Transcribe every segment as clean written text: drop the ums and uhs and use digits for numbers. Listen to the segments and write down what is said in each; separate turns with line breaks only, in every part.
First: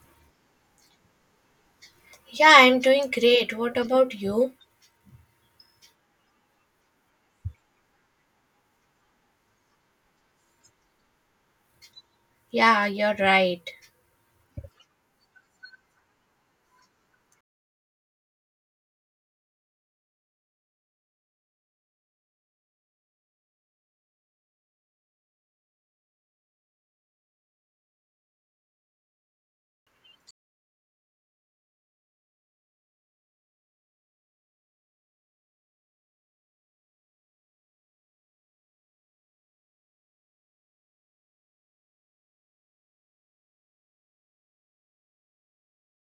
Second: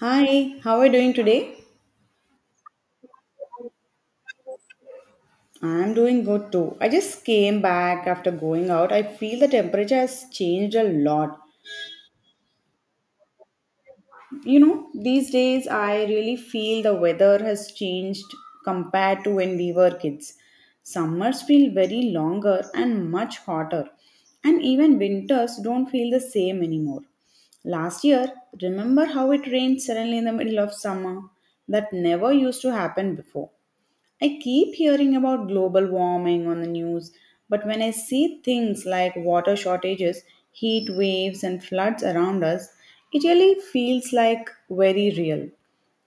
Hi, how are you doing today?
Yeah, I'm doing great. What about you?
I'm doing good too. I just came back after going out. I feel the temperature has changed a lot.
Yeah, you're right.
You know, these days I really feel the weather has changed compared to when we were kids. Summers feel very longer and much hotter, and even winters don't feel the same anymore. Last year, remember how it rained suddenly in the middle of summer? That never used to happen before. I keep hearing about global warming on the news, but when I see things like water shortages, heat waves, and floods around us, it really feels like very real.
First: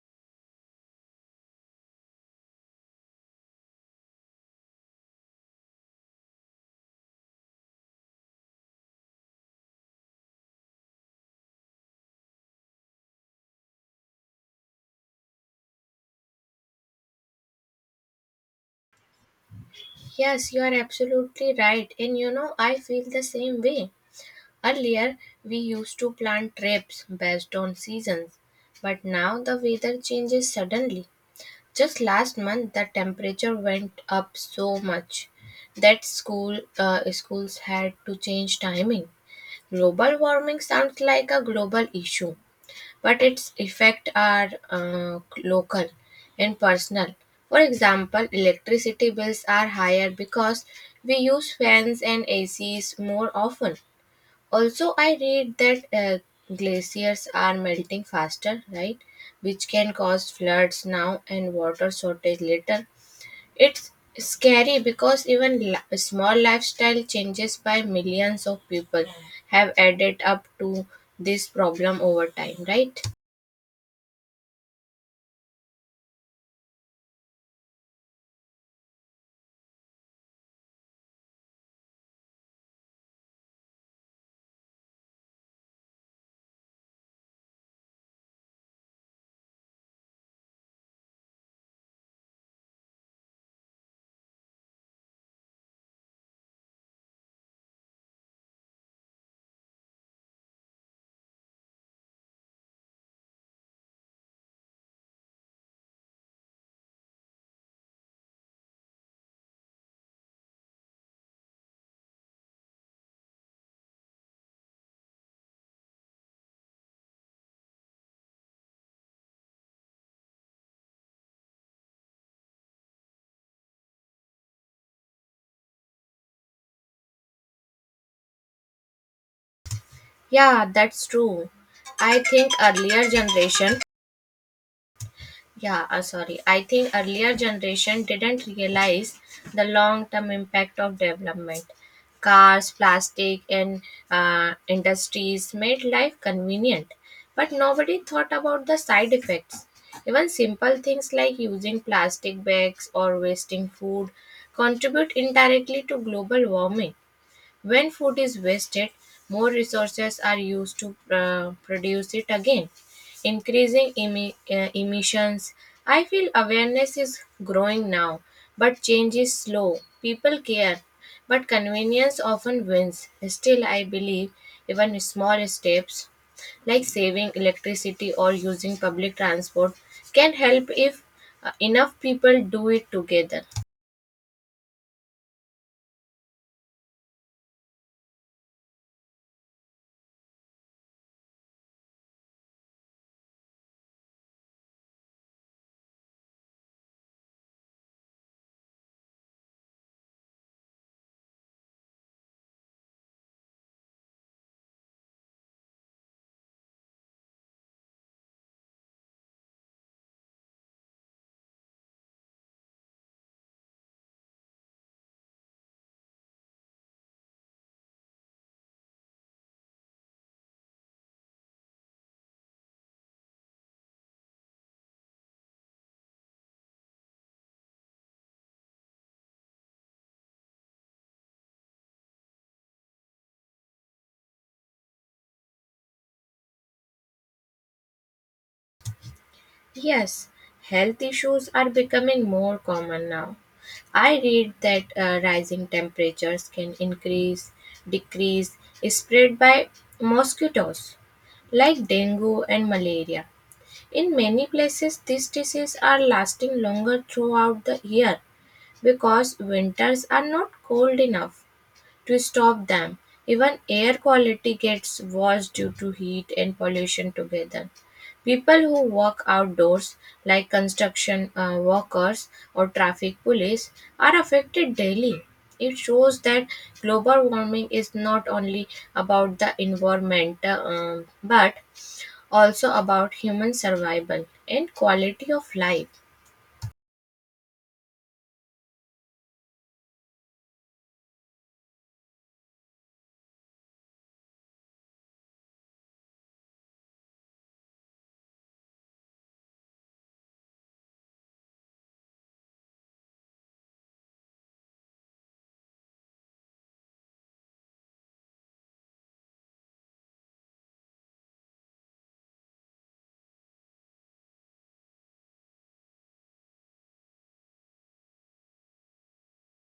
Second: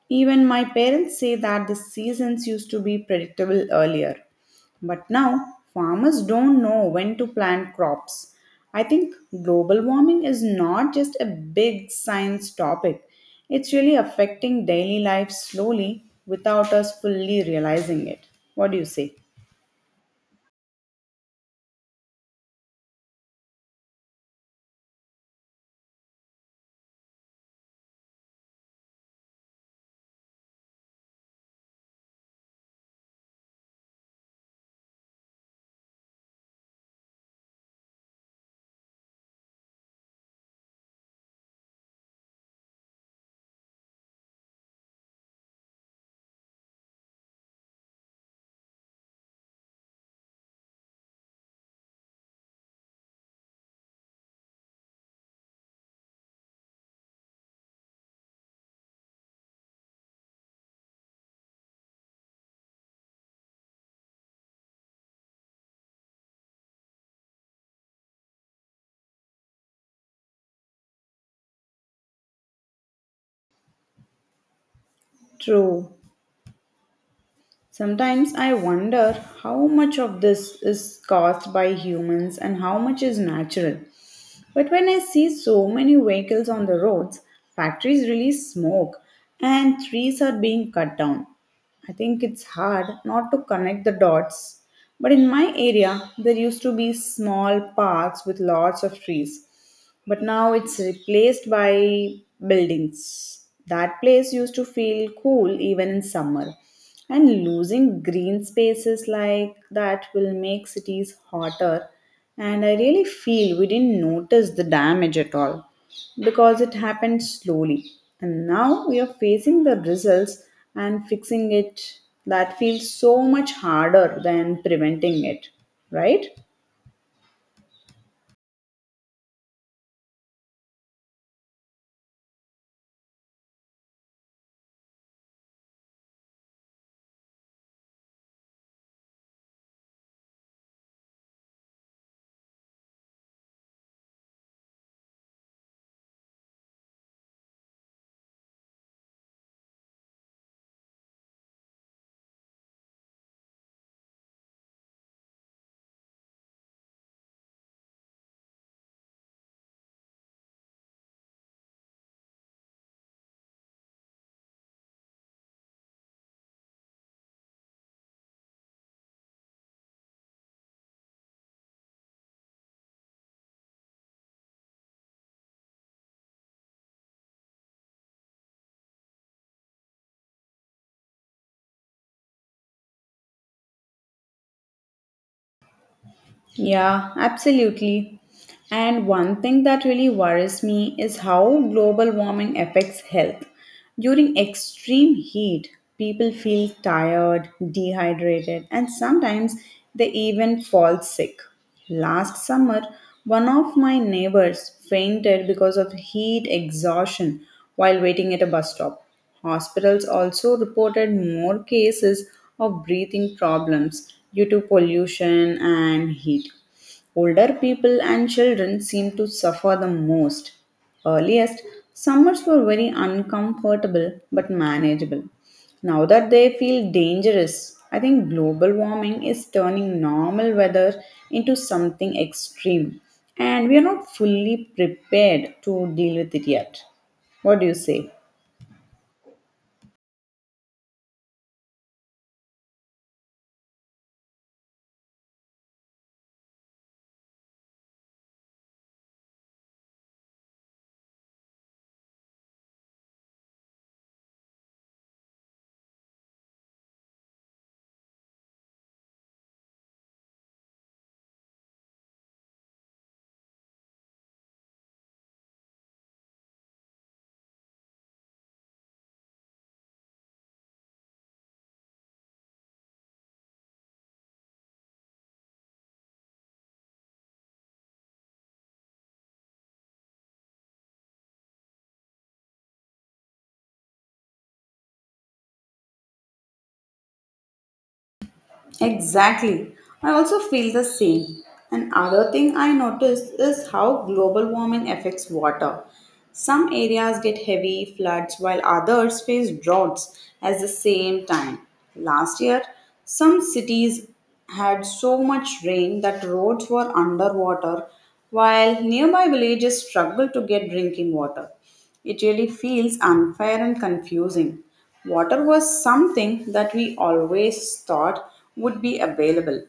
Even my parents say that the seasons used to be predictable earlier, but now farmers don't know when to plant crops. I think global warming is not just a big science topic, it's really affecting daily life slowly without us fully realizing it. What do you say?
Yes, you are absolutely right. And you know, I feel the same way. Earlier, we used to plan trips based on seasons, but now the weather changes suddenly. Just last month, the temperature went up so much that schools had to change timing. Global warming sounds like a global issue, but its effects are local and personal. For example, electricity bills are higher because we use fans and ACs more often. Also, I read that glaciers are melting faster, right? Which can cause floods now and water shortage later. It's scary because small lifestyle changes by millions of people have added up to this problem over time, right?
True. Sometimes I wonder how much of this is caused by humans and how much is natural. But when I see so many vehicles on the roads, factories release smoke, and trees are being cut down, I think it's hard not to connect the dots. But in my area, there used to be small parks with lots of trees, but now it's replaced by buildings. That place used to feel cool even in summer. And losing green spaces like that will make cities hotter and I really feel we didn't notice the damage at all because it happened slowly. And now we are facing the results and fixing it that feels so much harder than preventing it, right?
Yeah, that's true. I think earlier generation, I think earlier generation didn't realize the long-term impact of development. Cars, plastic, and industries made life convenient, but nobody thought about the side effects. Even simple things like using plastic bags or wasting food contribute indirectly to global warming. When food is wasted, more resources are used to produce it again, increasing emissions. I feel awareness is growing now, but change is slow. People care, but convenience often wins. Still, I believe even small steps like saving electricity or using public transport can help if enough people do it together.
Yeah, absolutely. And one thing that really worries me is how global warming affects health. During extreme heat, people feel tired, dehydrated, and sometimes they even fall sick. Last summer, one of my neighbors fainted because of heat exhaustion while waiting at a bus stop. Hospitals also reported more cases of breathing problems due to pollution and heat. Older people and children seem to suffer the most. Earliest, summers were very uncomfortable but manageable. Now that they feel dangerous, I think global warming is turning normal weather into something extreme, and we are not fully prepared to deal with it yet. What do you say?
Yes, health issues are becoming more common now. I read that rising temperatures can increase, decrease, spread by mosquitoes like dengue and malaria. In many places, these diseases are lasting longer throughout the year because winters are not cold enough. To stop them, even air quality gets worse due to heat and pollution together. People who work outdoors, like construction workers or traffic police, are affected daily. It shows that global warming is not only about the environment but also about human survival and quality of life.
Exactly. I also feel the same. Another thing I noticed is how global warming affects water. Some areas get heavy floods while others face droughts at the same time. Last year, some cities had so much rain that roads were underwater while nearby villages struggled to get drinking water. It really feels unfair and confusing. Water was something that we always thought would be available.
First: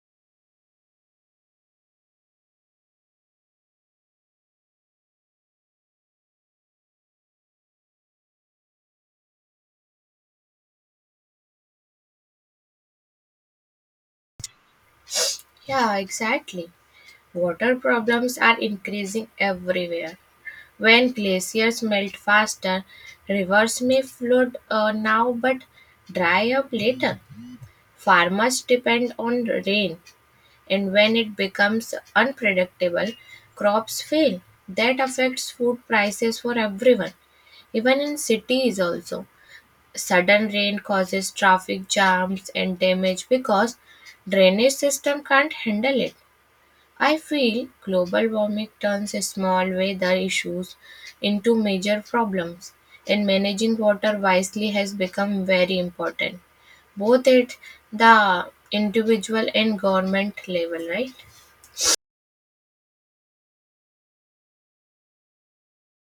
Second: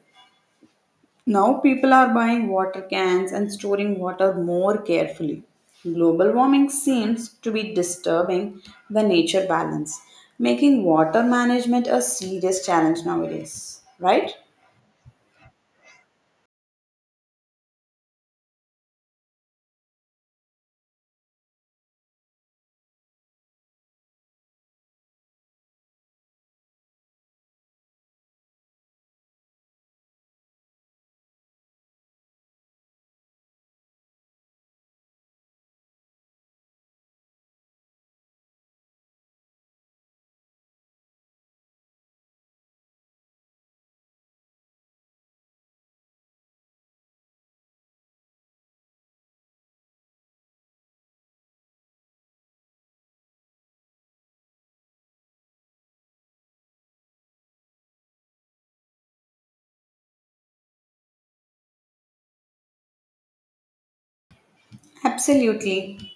Now people are buying water cans and storing water more carefully. Global warming seems to be disturbing the nature balance, making water management a serious challenge nowadays, right?
Yeah, exactly. Water problems are increasing everywhere. When glaciers melt faster, rivers may flood now but dry up later. Farmers depend on rain, and when it becomes unpredictable, crops fail. That affects food prices for everyone, even in cities also. Sudden rain causes traffic jams and damage because drainage system can't handle it. I feel global warming turns small weather issues into major problems, and managing water wisely has become very important, both at the individual and government level, right?
Absolutely.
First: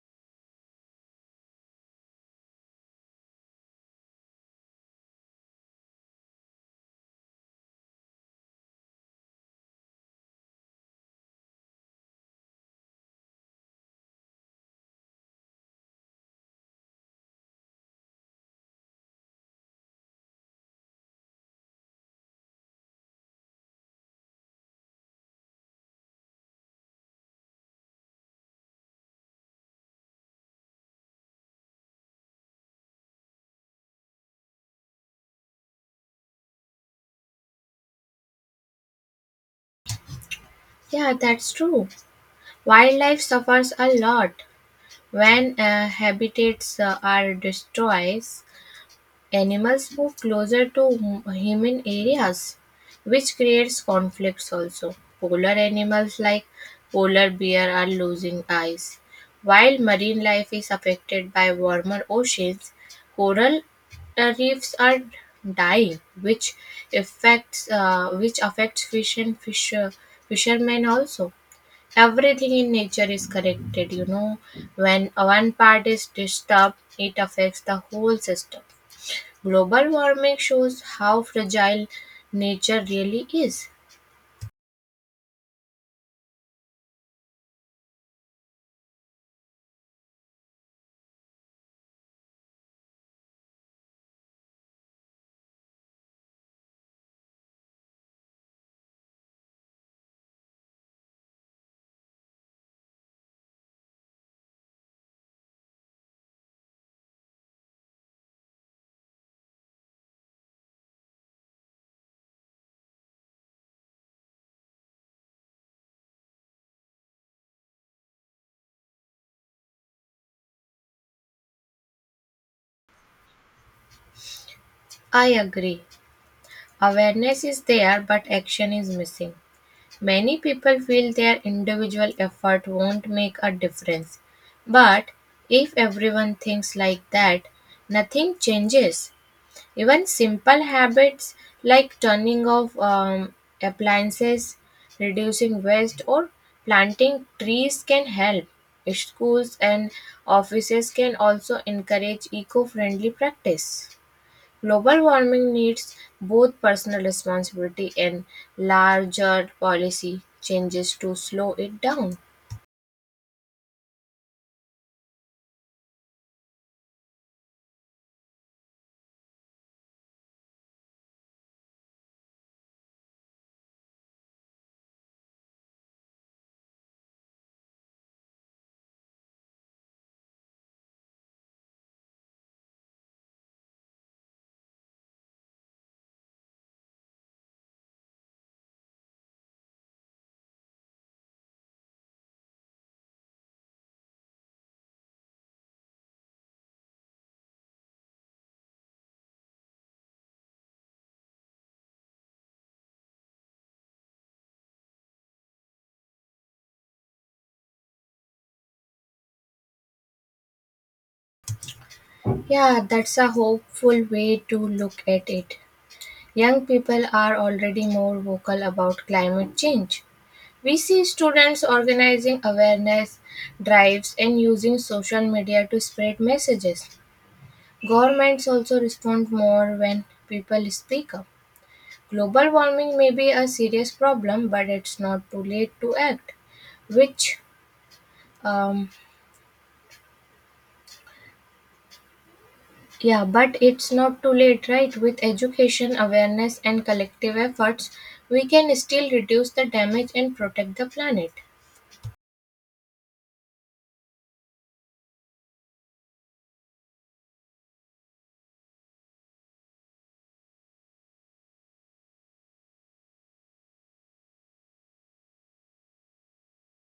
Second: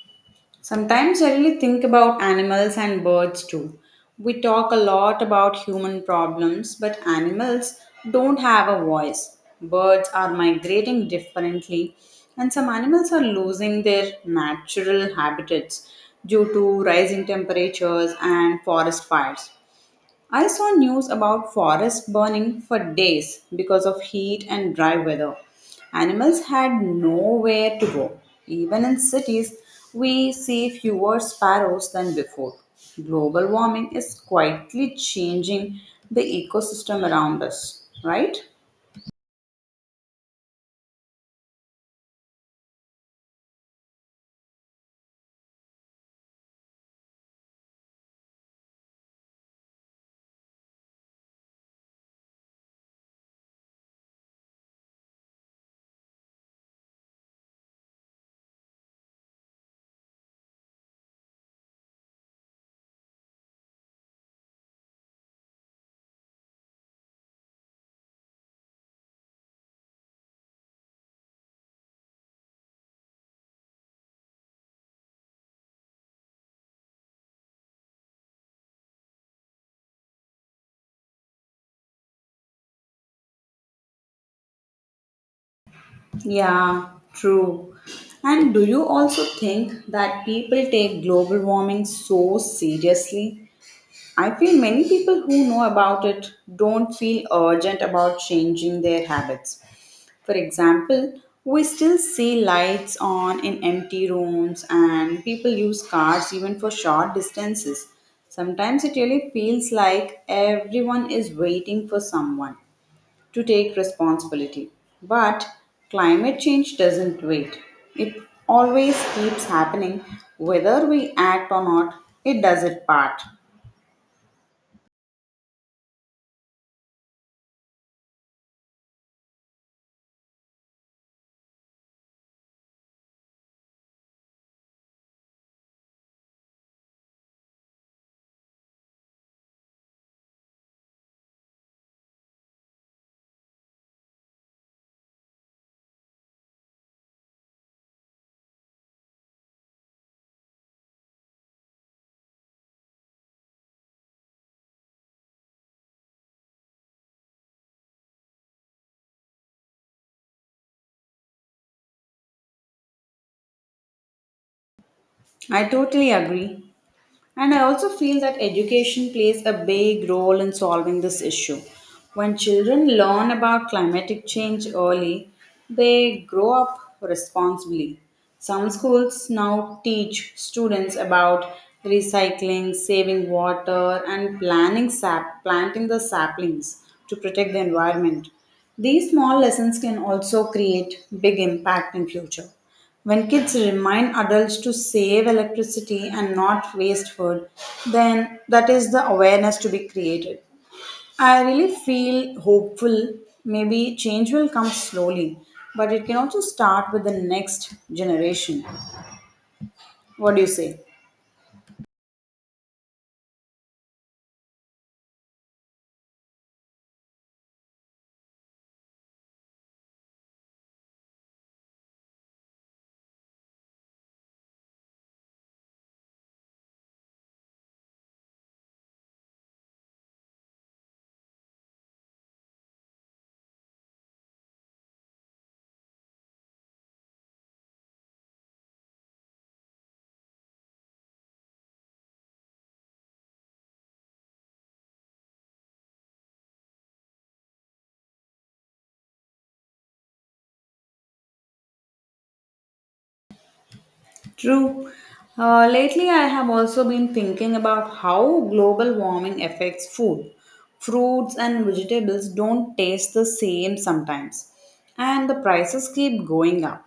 Sometimes I really think about animals and birds too. We talk a lot about human problems, but animals don't have a voice. Birds are migrating differently, and some animals are losing their natural habitats due to rising temperatures and forest fires. I saw news about forests burning for days because of heat and dry weather. Animals had nowhere to go. Even in cities, we see fewer sparrows than before. Global warming is quietly changing the ecosystem around us, right?
Yeah, that's true. Wildlife suffers a lot when habitats are destroyed. Animals move closer to human areas, which creates conflicts also. Polar animals like polar bear are losing eyes, while marine life is affected by warmer oceans. Coral reefs are dying, which affects fish and fishermen also. Everything in nature is connected. You know, when one part is disturbed, it affects the whole system. Global warming shows how fragile nature really is.
Yeah, true. And do you also think that people take global warming so seriously? I feel many people who know about it don't feel urgent about changing their habits. For example, we still see lights on in empty rooms and people use cars even for short distances. Sometimes it really feels like everyone is waiting for someone to take responsibility. But climate change doesn't wait. It always keeps happening whether we act or not. It does its part.
I agree. Awareness is there, but action is missing. Many people feel their individual effort won't make a difference. But if everyone thinks like that, nothing changes. Even simple habits like turning off appliances, reducing waste, or planting trees can help. Schools and offices can also encourage eco friendly practice. Global warming needs both personal responsibility and larger policy changes to slow it down.
I totally agree. And I also feel that education plays a big role in solving this issue. When children learn about climatic change early, they grow up responsibly. Some schools now teach students about recycling, saving water, and planning sap, planting the saplings to protect the environment. These small lessons can also create big impact in future. When kids remind adults to save electricity and not waste food, then that is the awareness to be created. I really feel hopeful. Maybe change will come slowly, but it can also start with the next generation. What do you say?
Yeah, that's a hopeful way to look at it. Young people are already more vocal about climate change. We see students organizing awareness drives and using social media to spread messages. Governments also respond more when people speak up. Global warming may be a serious problem, but it's not too late to act. Which, um, yeah, but it's not too late, right? With education, awareness, and collective efforts, we can still reduce the damage and protect the planet.
True. Lately, I have also been thinking about how global warming affects food. Fruits and vegetables don't taste the same sometimes, and the prices keep going up.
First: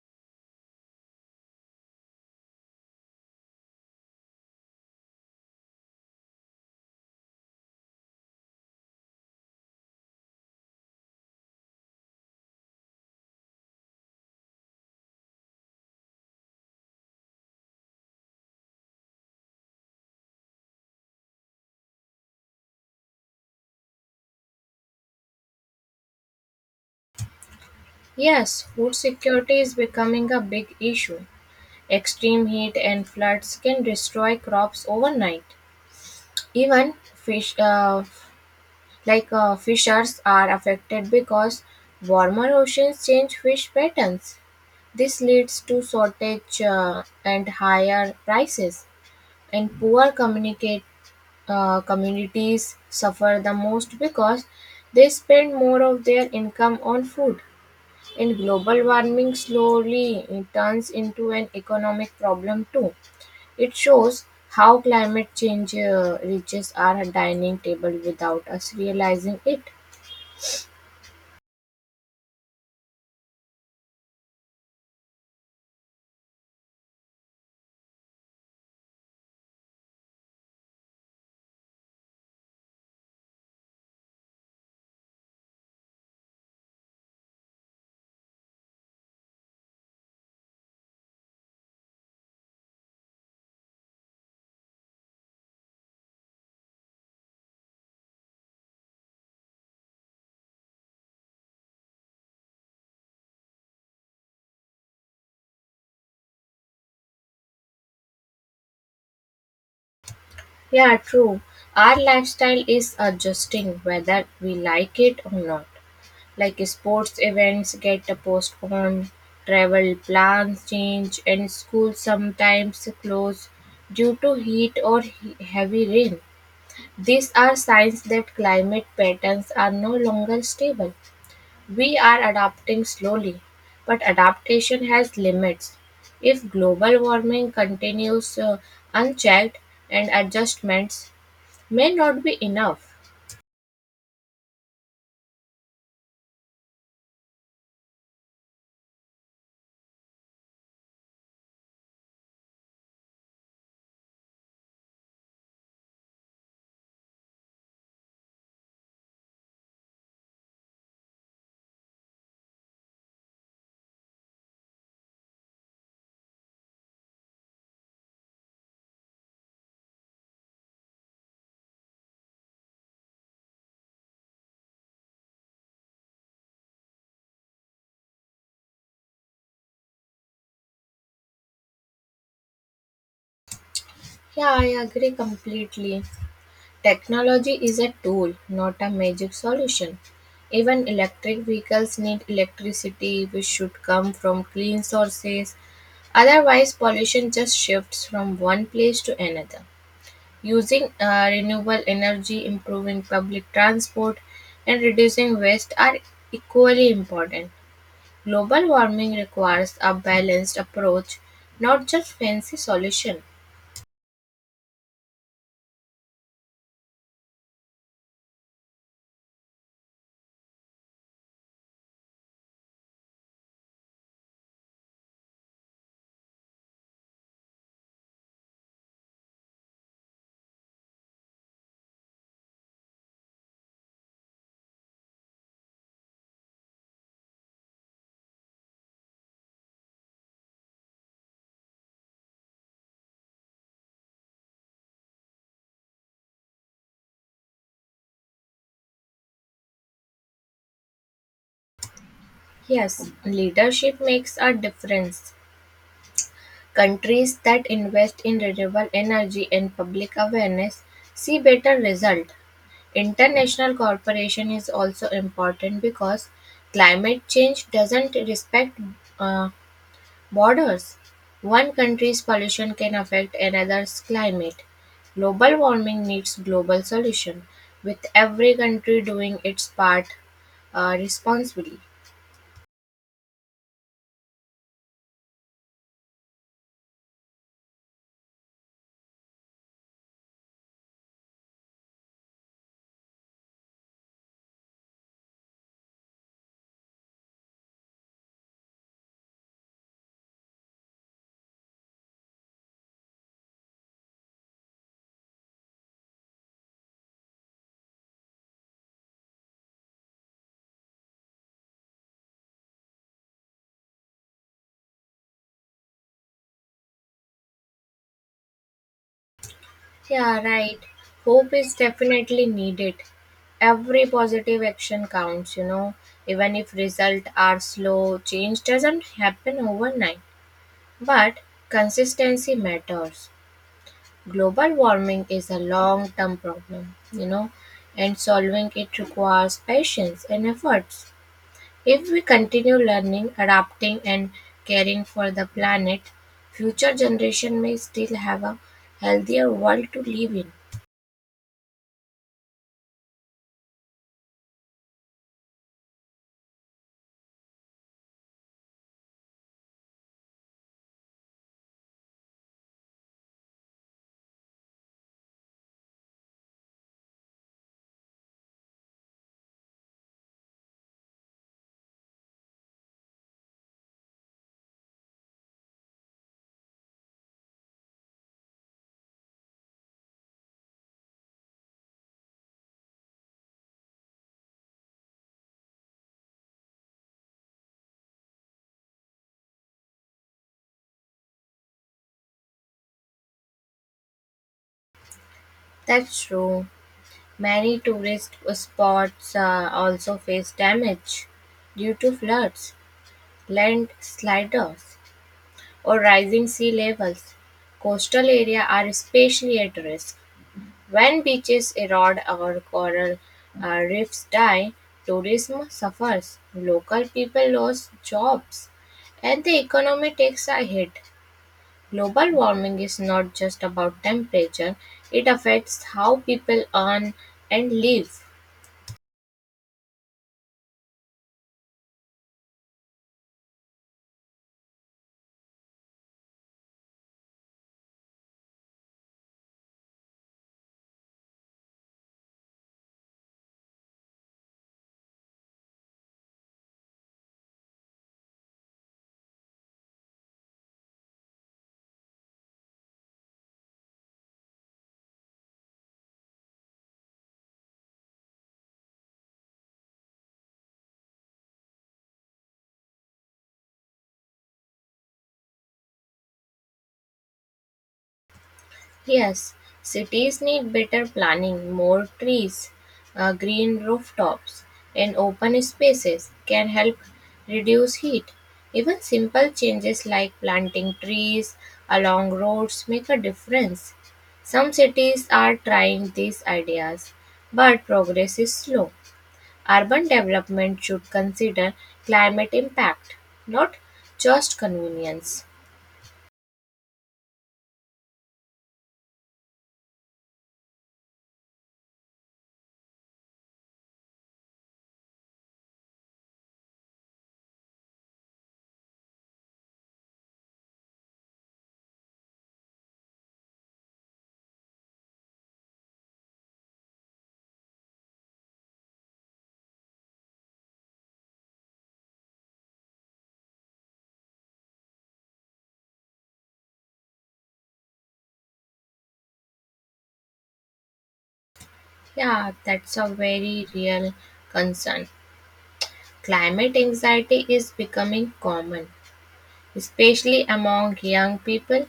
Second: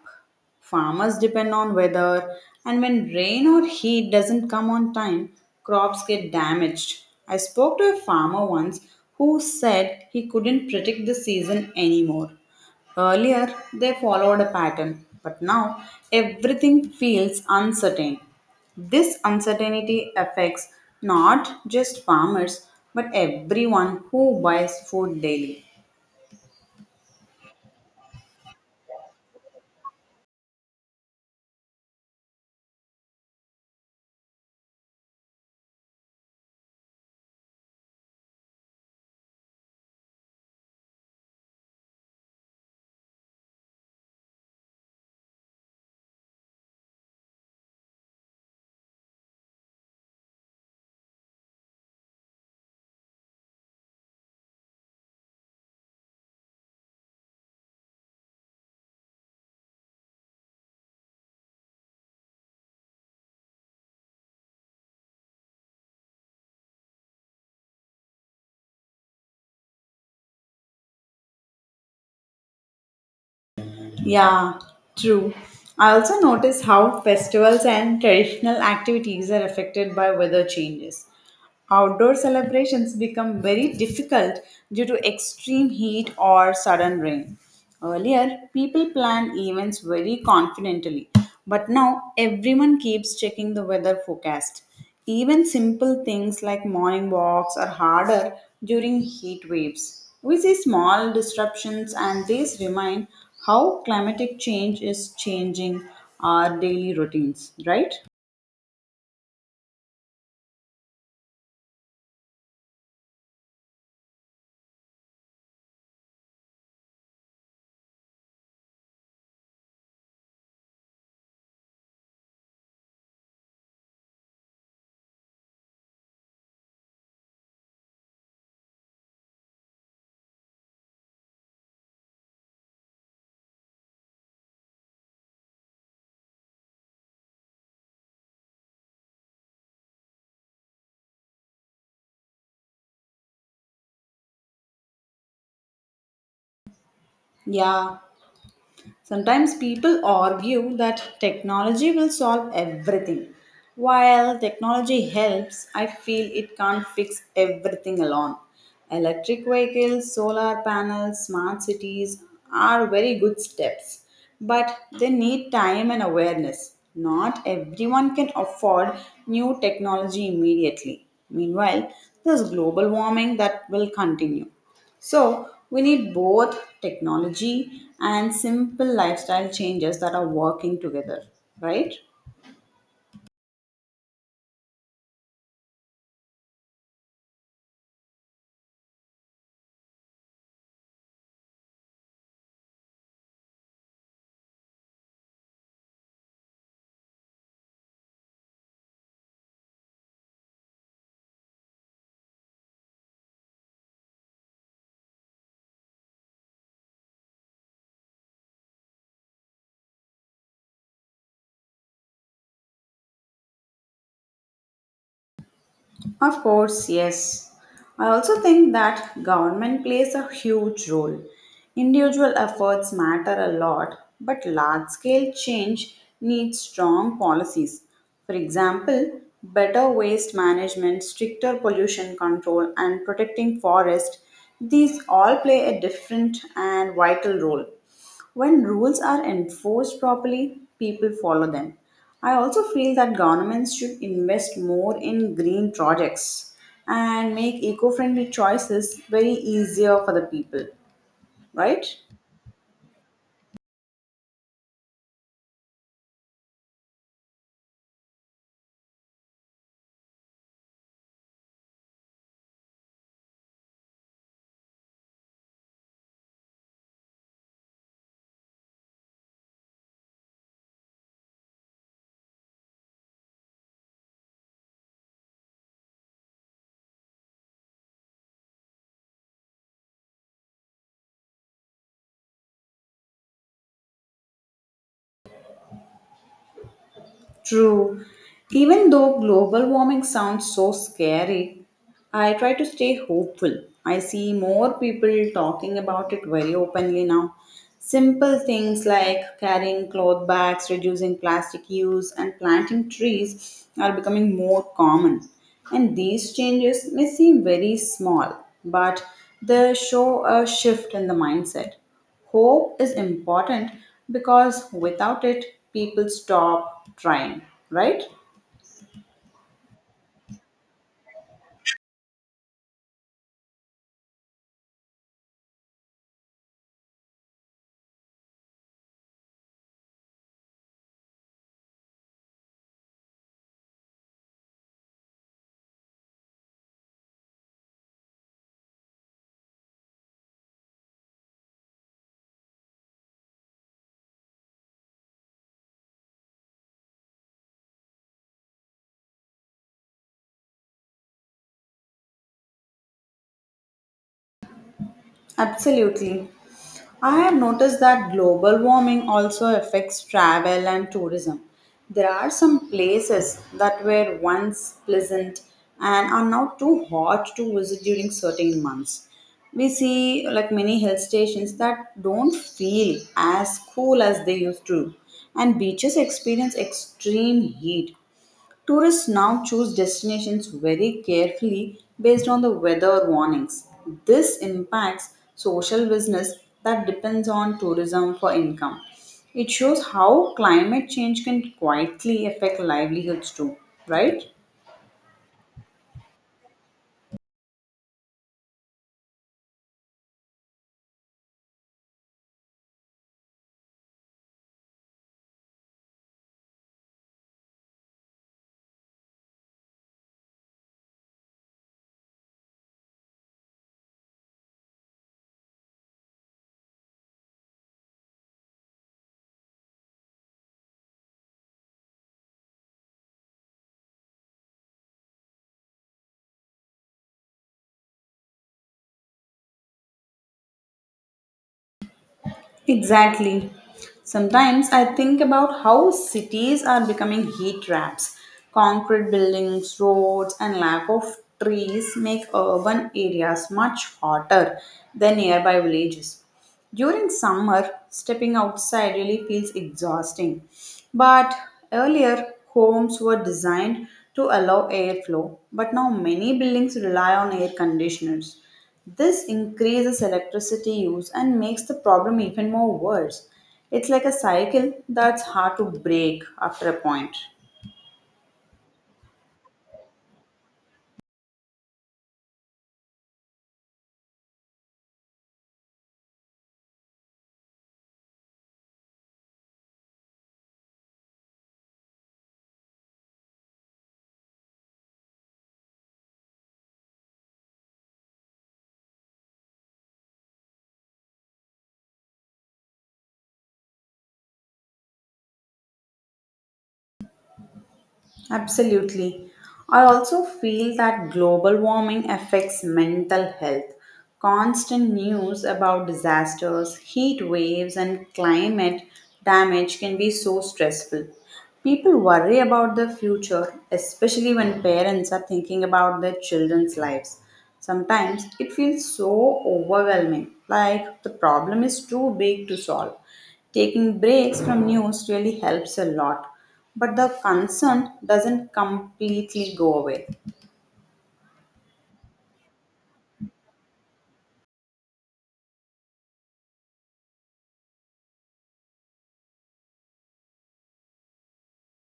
Farmers depend on weather, and when rain or heat doesn't come on time, crops get damaged. I spoke to a farmer once who said he couldn't predict the season anymore. Earlier, they followed a pattern, but now everything feels uncertain. This uncertainty affects not just farmers but everyone who buys food daily.
Yes, food security is becoming a big issue. Extreme heat and floods can destroy crops overnight. Even fishers are affected because warmer oceans change fish patterns. This leads to shortage and higher prices, and poor communicate communities suffer the most because they spend more of their income on food. And global warming slowly turns into an economic problem too. It shows how climate change reaches our dining table without us realizing it.
Yeah, true. I also notice how festivals and traditional activities are affected by weather changes. Outdoor celebrations become very difficult due to extreme heat or sudden rain. Earlier, people planned events very confidently, but now everyone keeps checking the weather forecast. Even simple things like morning walks are harder during heat waves. We see small disruptions, and these remind how climatic change is changing our daily routines, right?
Yeah, true. Our lifestyle is adjusting whether we like it or not. Like sports events get postponed, travel plans change, and schools sometimes close due to heavy rain. These are signs that climate patterns are no longer stable. We are adapting slowly, but adaptation has limits. If global warming continues unchecked, and adjustments may not be enough.
Yeah. Sometimes people argue that technology will solve everything. While technology helps, I feel it can't fix everything alone. Electric vehicles, solar panels, smart cities are very good steps, but they need time and awareness. Not everyone can afford new technology immediately. Meanwhile, there's global warming that will continue. So, we need both technology and simple lifestyle changes that are working together, right?
Yeah, I agree completely. Technology is a tool, not a magic solution. Even electric vehicles need electricity, which should come from clean sources. Otherwise, pollution just shifts from one place to another. Using renewable energy, improving public transport, and reducing waste are equally important. Global warming requires a balanced approach, not just fancy solution.
Of course, yes. I also think that government plays a huge role. Individual efforts matter a lot, but large scale change needs strong policies. For example, better waste management, stricter pollution control, and protecting forest. These all play a different and vital role. When rules are enforced properly, people follow them. I also feel that governments should invest more in green projects and make eco friendly choices very easier for the people, right?
Yes, leadership makes a difference. Countries that invest in renewable energy and public awareness see better result. International cooperation is also important because climate change doesn't respect uh, borders. One country's pollution can affect another's climate. Global warming needs global solution, with every country doing its part responsibly.
True. Even though global warming sounds so scary, I try to stay hopeful. I see more people talking about it very openly now. Simple things like carrying cloth bags, reducing plastic use, and planting trees are becoming more common. And these changes may seem very small, but they show a shift in the mindset. Hope is important because without it, people stop trying, right?
Yeah, right. Hope is definitely needed. Every positive action counts, you know, even if results are slow, change doesn't happen overnight. But consistency matters. Global warming is a long term problem, you know, and solving it requires patience and efforts. If we continue learning, adapting, and caring for the planet, future generation may still have a healthier world to live in.
Absolutely. I have noticed that global warming also affects travel and tourism. There are some places that were once pleasant and are now too hot to visit during certain months. We see like many hill stations that don't feel as cool as they used to, and beaches experience extreme heat. Tourists now choose destinations very carefully based on the weather warnings. This impacts social business that depends on tourism for income. It shows how climate change can quietly affect livelihoods too, right?
That's true. Many tourist spots also face damage due to floods, landslides, or rising sea levels. Coastal areas are especially at risk. When beaches erode or coral reefs die, tourism suffers, local people lose jobs, and the economy takes a hit. Global warming is not just about temperature, it affects how people earn and live.
Exactly. Sometimes I think about how cities are becoming heat traps. Concrete buildings, roads, and lack of trees make urban areas much hotter than nearby villages. During summer, stepping outside really feels exhausting. But earlier, homes were designed to allow airflow, but now many buildings rely on air conditioners. This increases electricity use and makes the problem even more worse. It's like a cycle that's hard to break after a point.
Yes, cities need better planning. More trees, green rooftops, and open spaces can help reduce heat. Even simple changes like planting trees along roads make a difference. Some cities are trying these ideas, but progress is slow. Urban development should consider climate impact, not just convenience.
Absolutely. I also feel that global warming affects mental health. Constant news about disasters, heat waves, and climate damage can be so stressful. People worry about the future, especially when parents are thinking about their children's lives. Sometimes it feels so overwhelming, like the problem is too big to solve. Taking breaks from news really helps a lot, but the concern doesn't completely go away.
Yeah, that's a very real concern. Climate anxiety is becoming common, especially among young people.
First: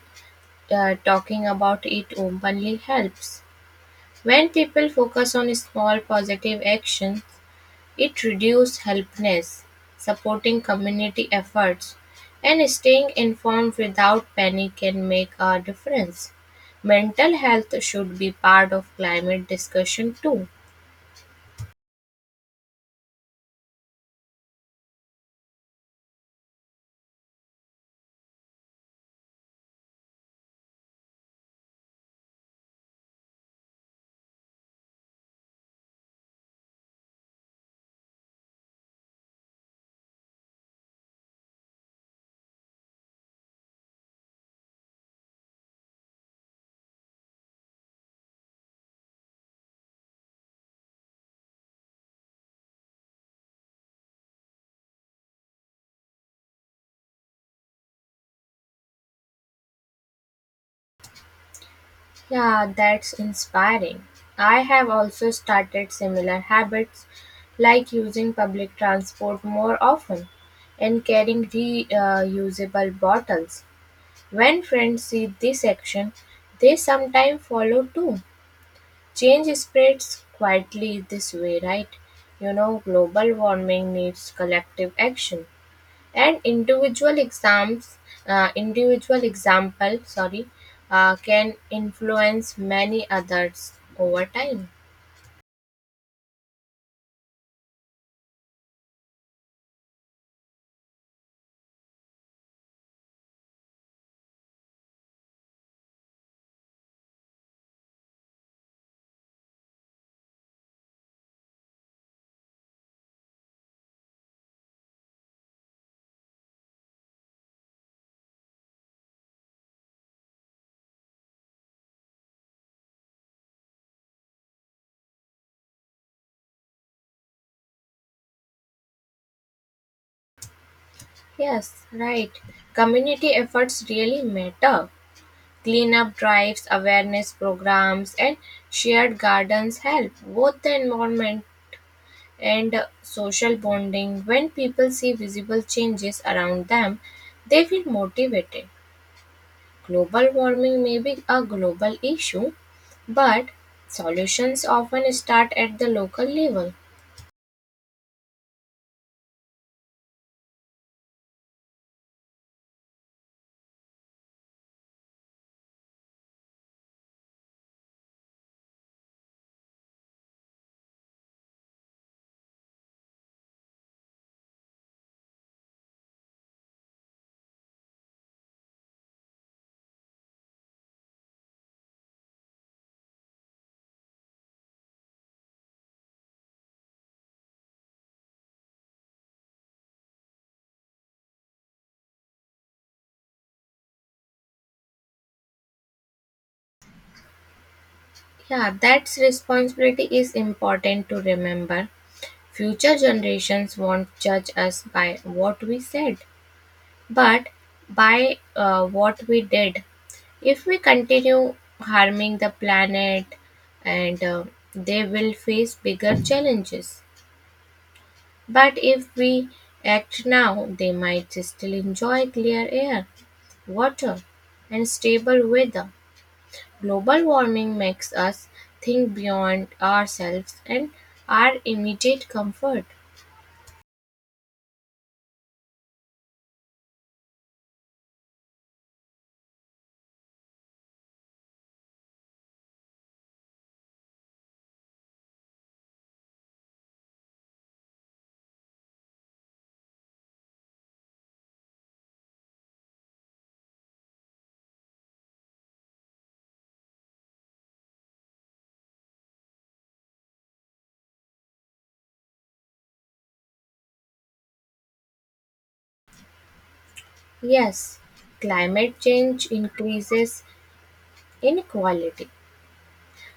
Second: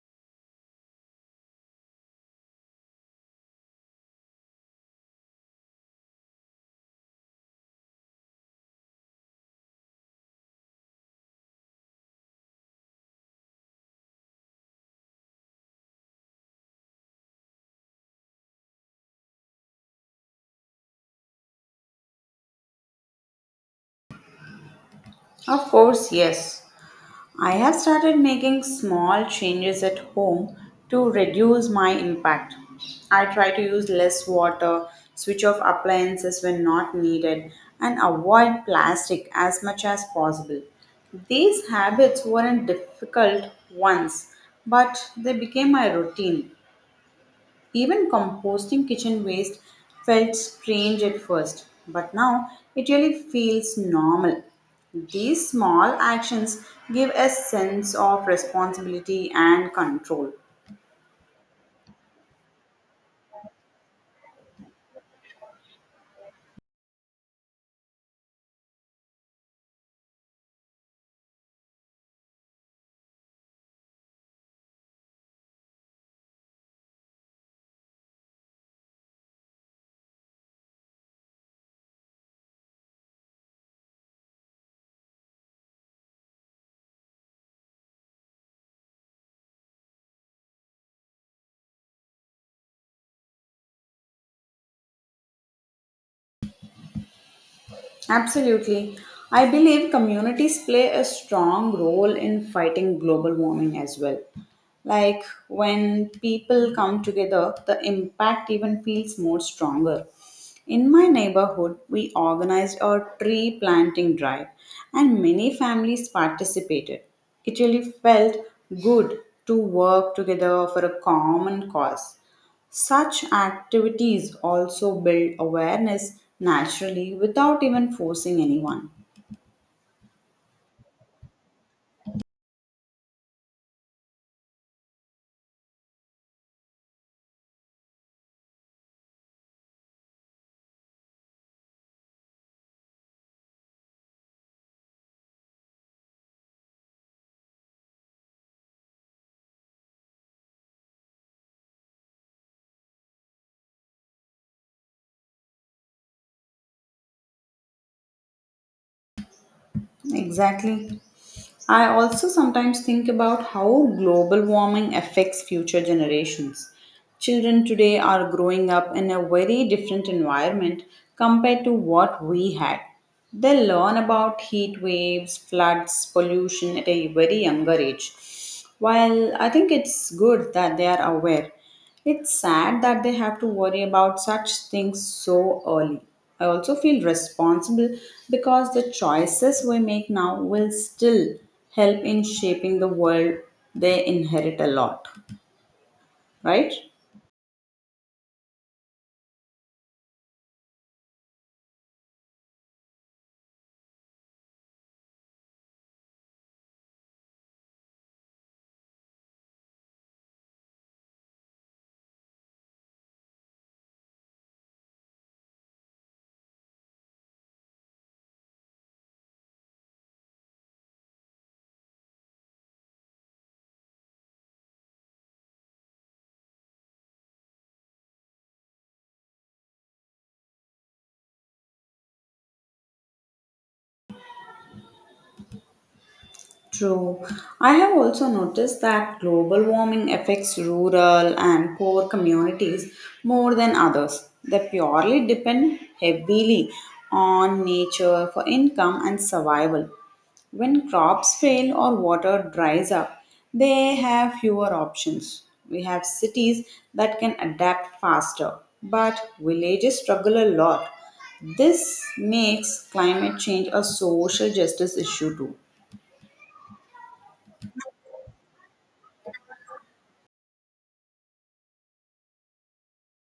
Talking about it openly helps. When people focus on small positive actions, it reduces helplessness, supporting community efforts, and staying informed without panic can make a difference. Mental health should be part of climate discussion too.
Of course, yes. I have started making small changes at home to reduce my impact. I try to use less water, switch off appliances when not needed, and avoid plastic as much as possible. These habits weren't difficult once, but they became my routine. Even composting kitchen waste felt strange at first, but now it really feels normal. These small actions give a sense of responsibility and control.
Yeah, that's inspiring. I have also started similar habits like using public transport more often and carrying reusable bottles. When friends see this action, they sometimes follow too. Change spreads quietly this way, right? You know, global warming needs collective action and individual example, sorry, can influence many others over time.
Absolutely. I believe communities play a strong role in fighting global warming as well. Like when people come together, the impact even feels more stronger. In my neighborhood, we organized a tree planting drive and many families participated. It really felt good to work together for a common cause. Such activities also build awareness naturally without even forcing anyone.
Yes, right, community efforts really matter. Cleanup drives, awareness programs, and shared gardens help both the environment and social bonding. When people see visible changes around them, they feel motivated. Global warming may be a global issue, but solutions often start at the local level.
Exactly. I also sometimes think about how global warming affects future generations. Children today are growing up in a very different environment compared to what we had. They learn about heat waves, floods, pollution at a very younger age. While I think it's good that they are aware, it's sad that they have to worry about such things so early. I also feel responsible because the choices we make now will still help in shaping the world they inherit a lot, right?
Yeah, that responsibility is important to remember. Future generations won't judge us by what we said, but by what we did. If we continue harming the planet, and they will face bigger challenges. But if we act now, they might still enjoy clear air, water, and stable weather. Global warming makes us think beyond ourselves and our immediate comfort.
True. I have also noticed that global warming affects rural and poor communities more than others. They purely depend heavily on nature for income and survival. When crops fail or water dries up, they have fewer options. We have cities that can adapt faster, but villages struggle a lot. This makes climate change a social justice issue too.
Yes, climate change increases inequality.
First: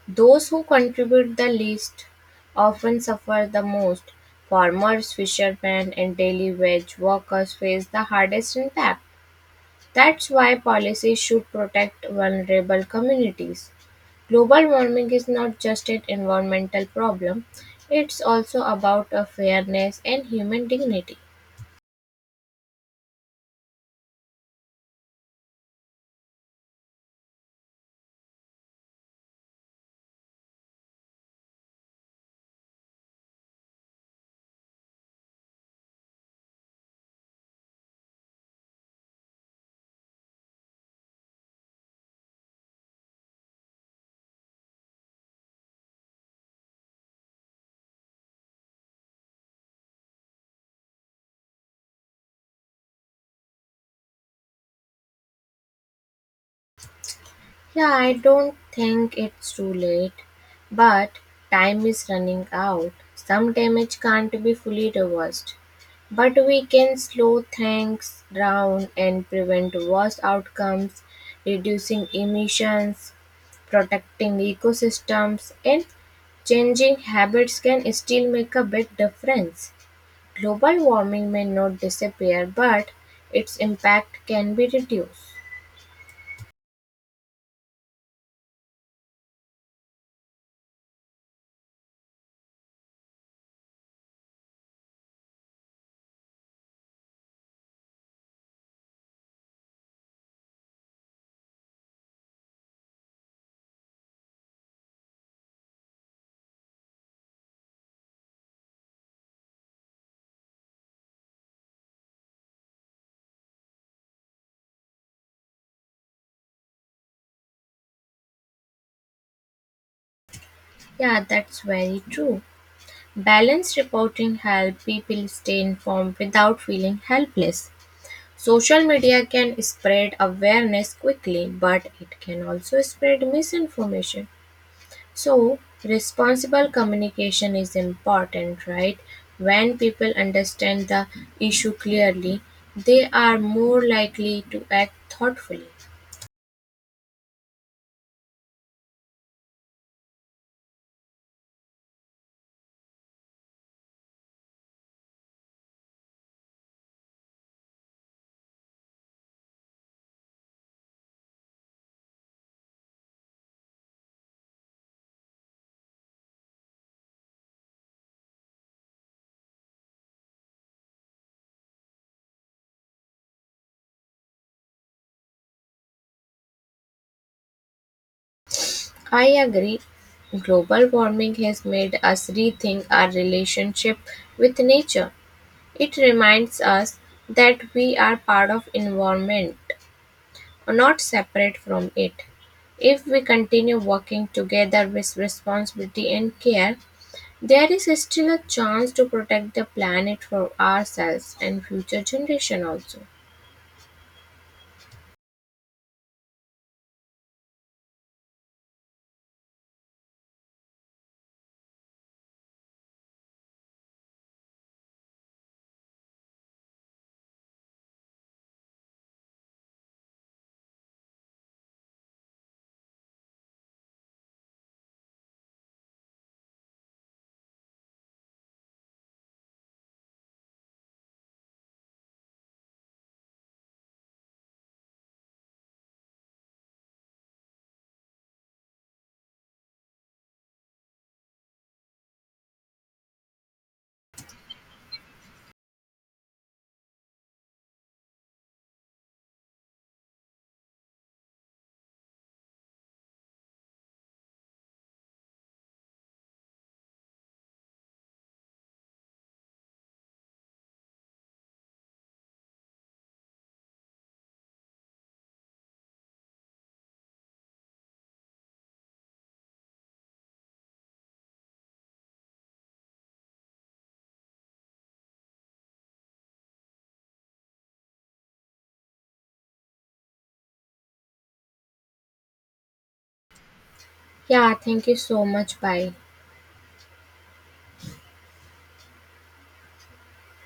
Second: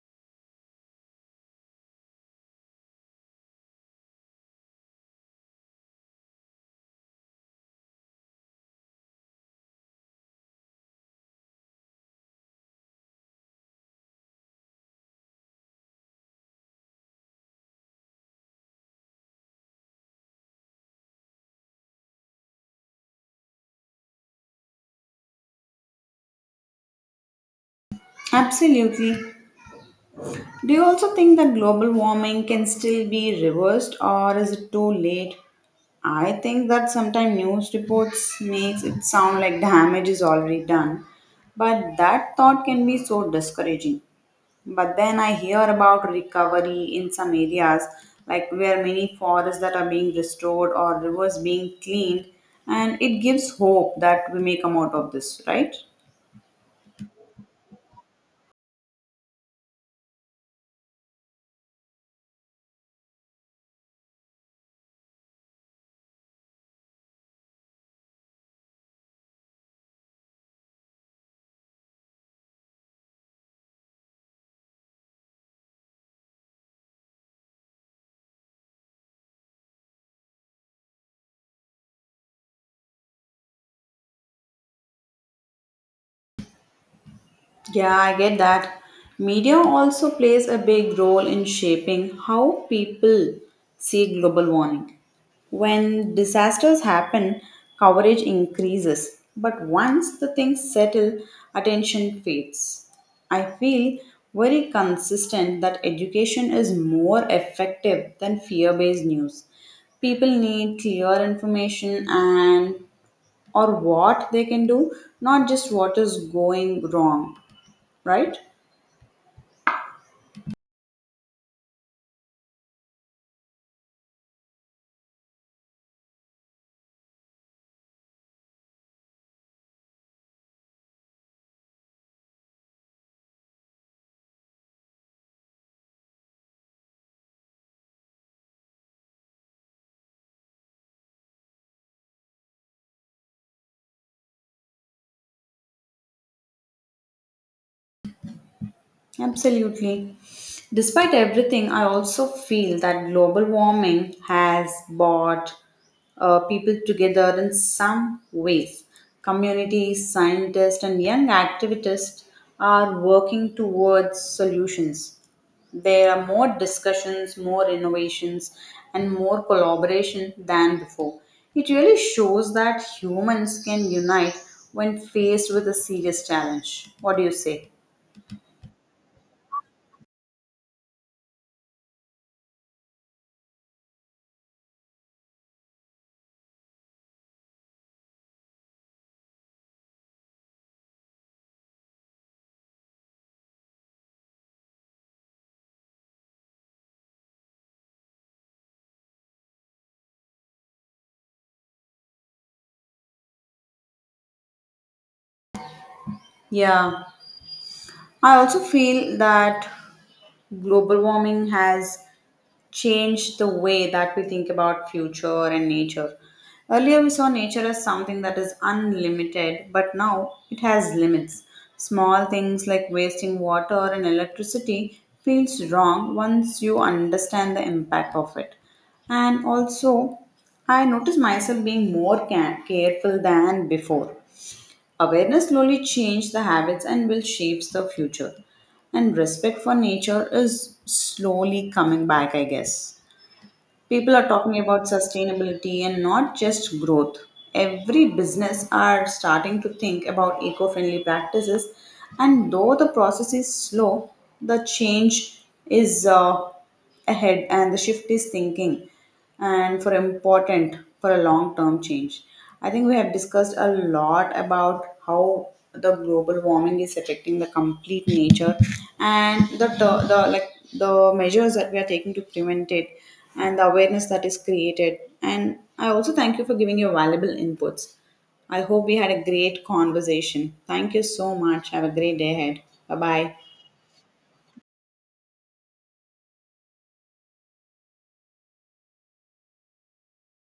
Those who contribute the least often suffer the most. Farmers, fishermen, and daily wage workers face the hardest impact. That's why policies should protect vulnerable communities. Global warming is not just an environmental problem, it's also about a fairness and human dignity.
Absolutely. Do you also think that global warming can still be reversed or is it too late? I think that sometimes news reports makes it sound like damage is already done. But that thought can be so discouraging. But then I hear about recovery in some areas like where many forests that are being restored or rivers being cleaned and it gives hope that we may come out of this, right?
Yeah, I don't think it's too late, but time is running out. Some damage can't be fully reversed, but we can slow things down and prevent worse outcomes, reducing emissions, protecting ecosystems and changing habits can still make a big difference. Global warming may not disappear, but its impact can be reduced.
Yeah, I get that. Media also plays a big role in shaping how people see global warming. When disasters happen, coverage increases, but once the things settle, attention fades. I feel very consistent that education is more effective than fear based news. People need clear information and or what they can do, not just what is going wrong, right?
Yeah, that's very true. Balanced reporting helps people stay informed without feeling helpless. Social media can spread awareness quickly, but it can also spread misinformation. So, responsible communication is important, right? When people understand the issue clearly, they are more likely to act thoughtfully.
Absolutely. Despite everything, I also feel that global warming has brought people together in some ways. Communities, scientists, and young activists are working towards solutions. There are more discussions, more innovations, and more collaboration than before. It really shows that humans can unite when faced with a serious challenge. What do you say?
I agree. Global warming has made us rethink our relationship with nature. It reminds us that we are part of environment not separate from it. If we continue working together with responsibility and care, there is still a chance to protect the planet for ourselves and future generation also.
Yeah, I also feel that global warming has changed the way that we think about future and nature. Earlier, we saw nature as something that is unlimited, but now it has limits. Small things like wasting water and electricity feels wrong once you understand the impact of it. And also, I notice myself being more careful than before. Awareness slowly changes the habits and will shapes the future. And respect for nature is slowly coming back, I guess. People are talking about sustainability and not just growth. Every business are starting to think about eco-friendly practices, and though the process is slow, the change is ahead and the shift is thinking and for important for a long term change. I think we have discussed a lot about how the global warming is affecting the complete nature and the the measures that we are taking to prevent it and the awareness that is created and I also thank you for giving your valuable inputs. I hope we had a great conversation. Thank you so much. Have a great day ahead. Bye bye.
Yeah, thank you so much. Bye.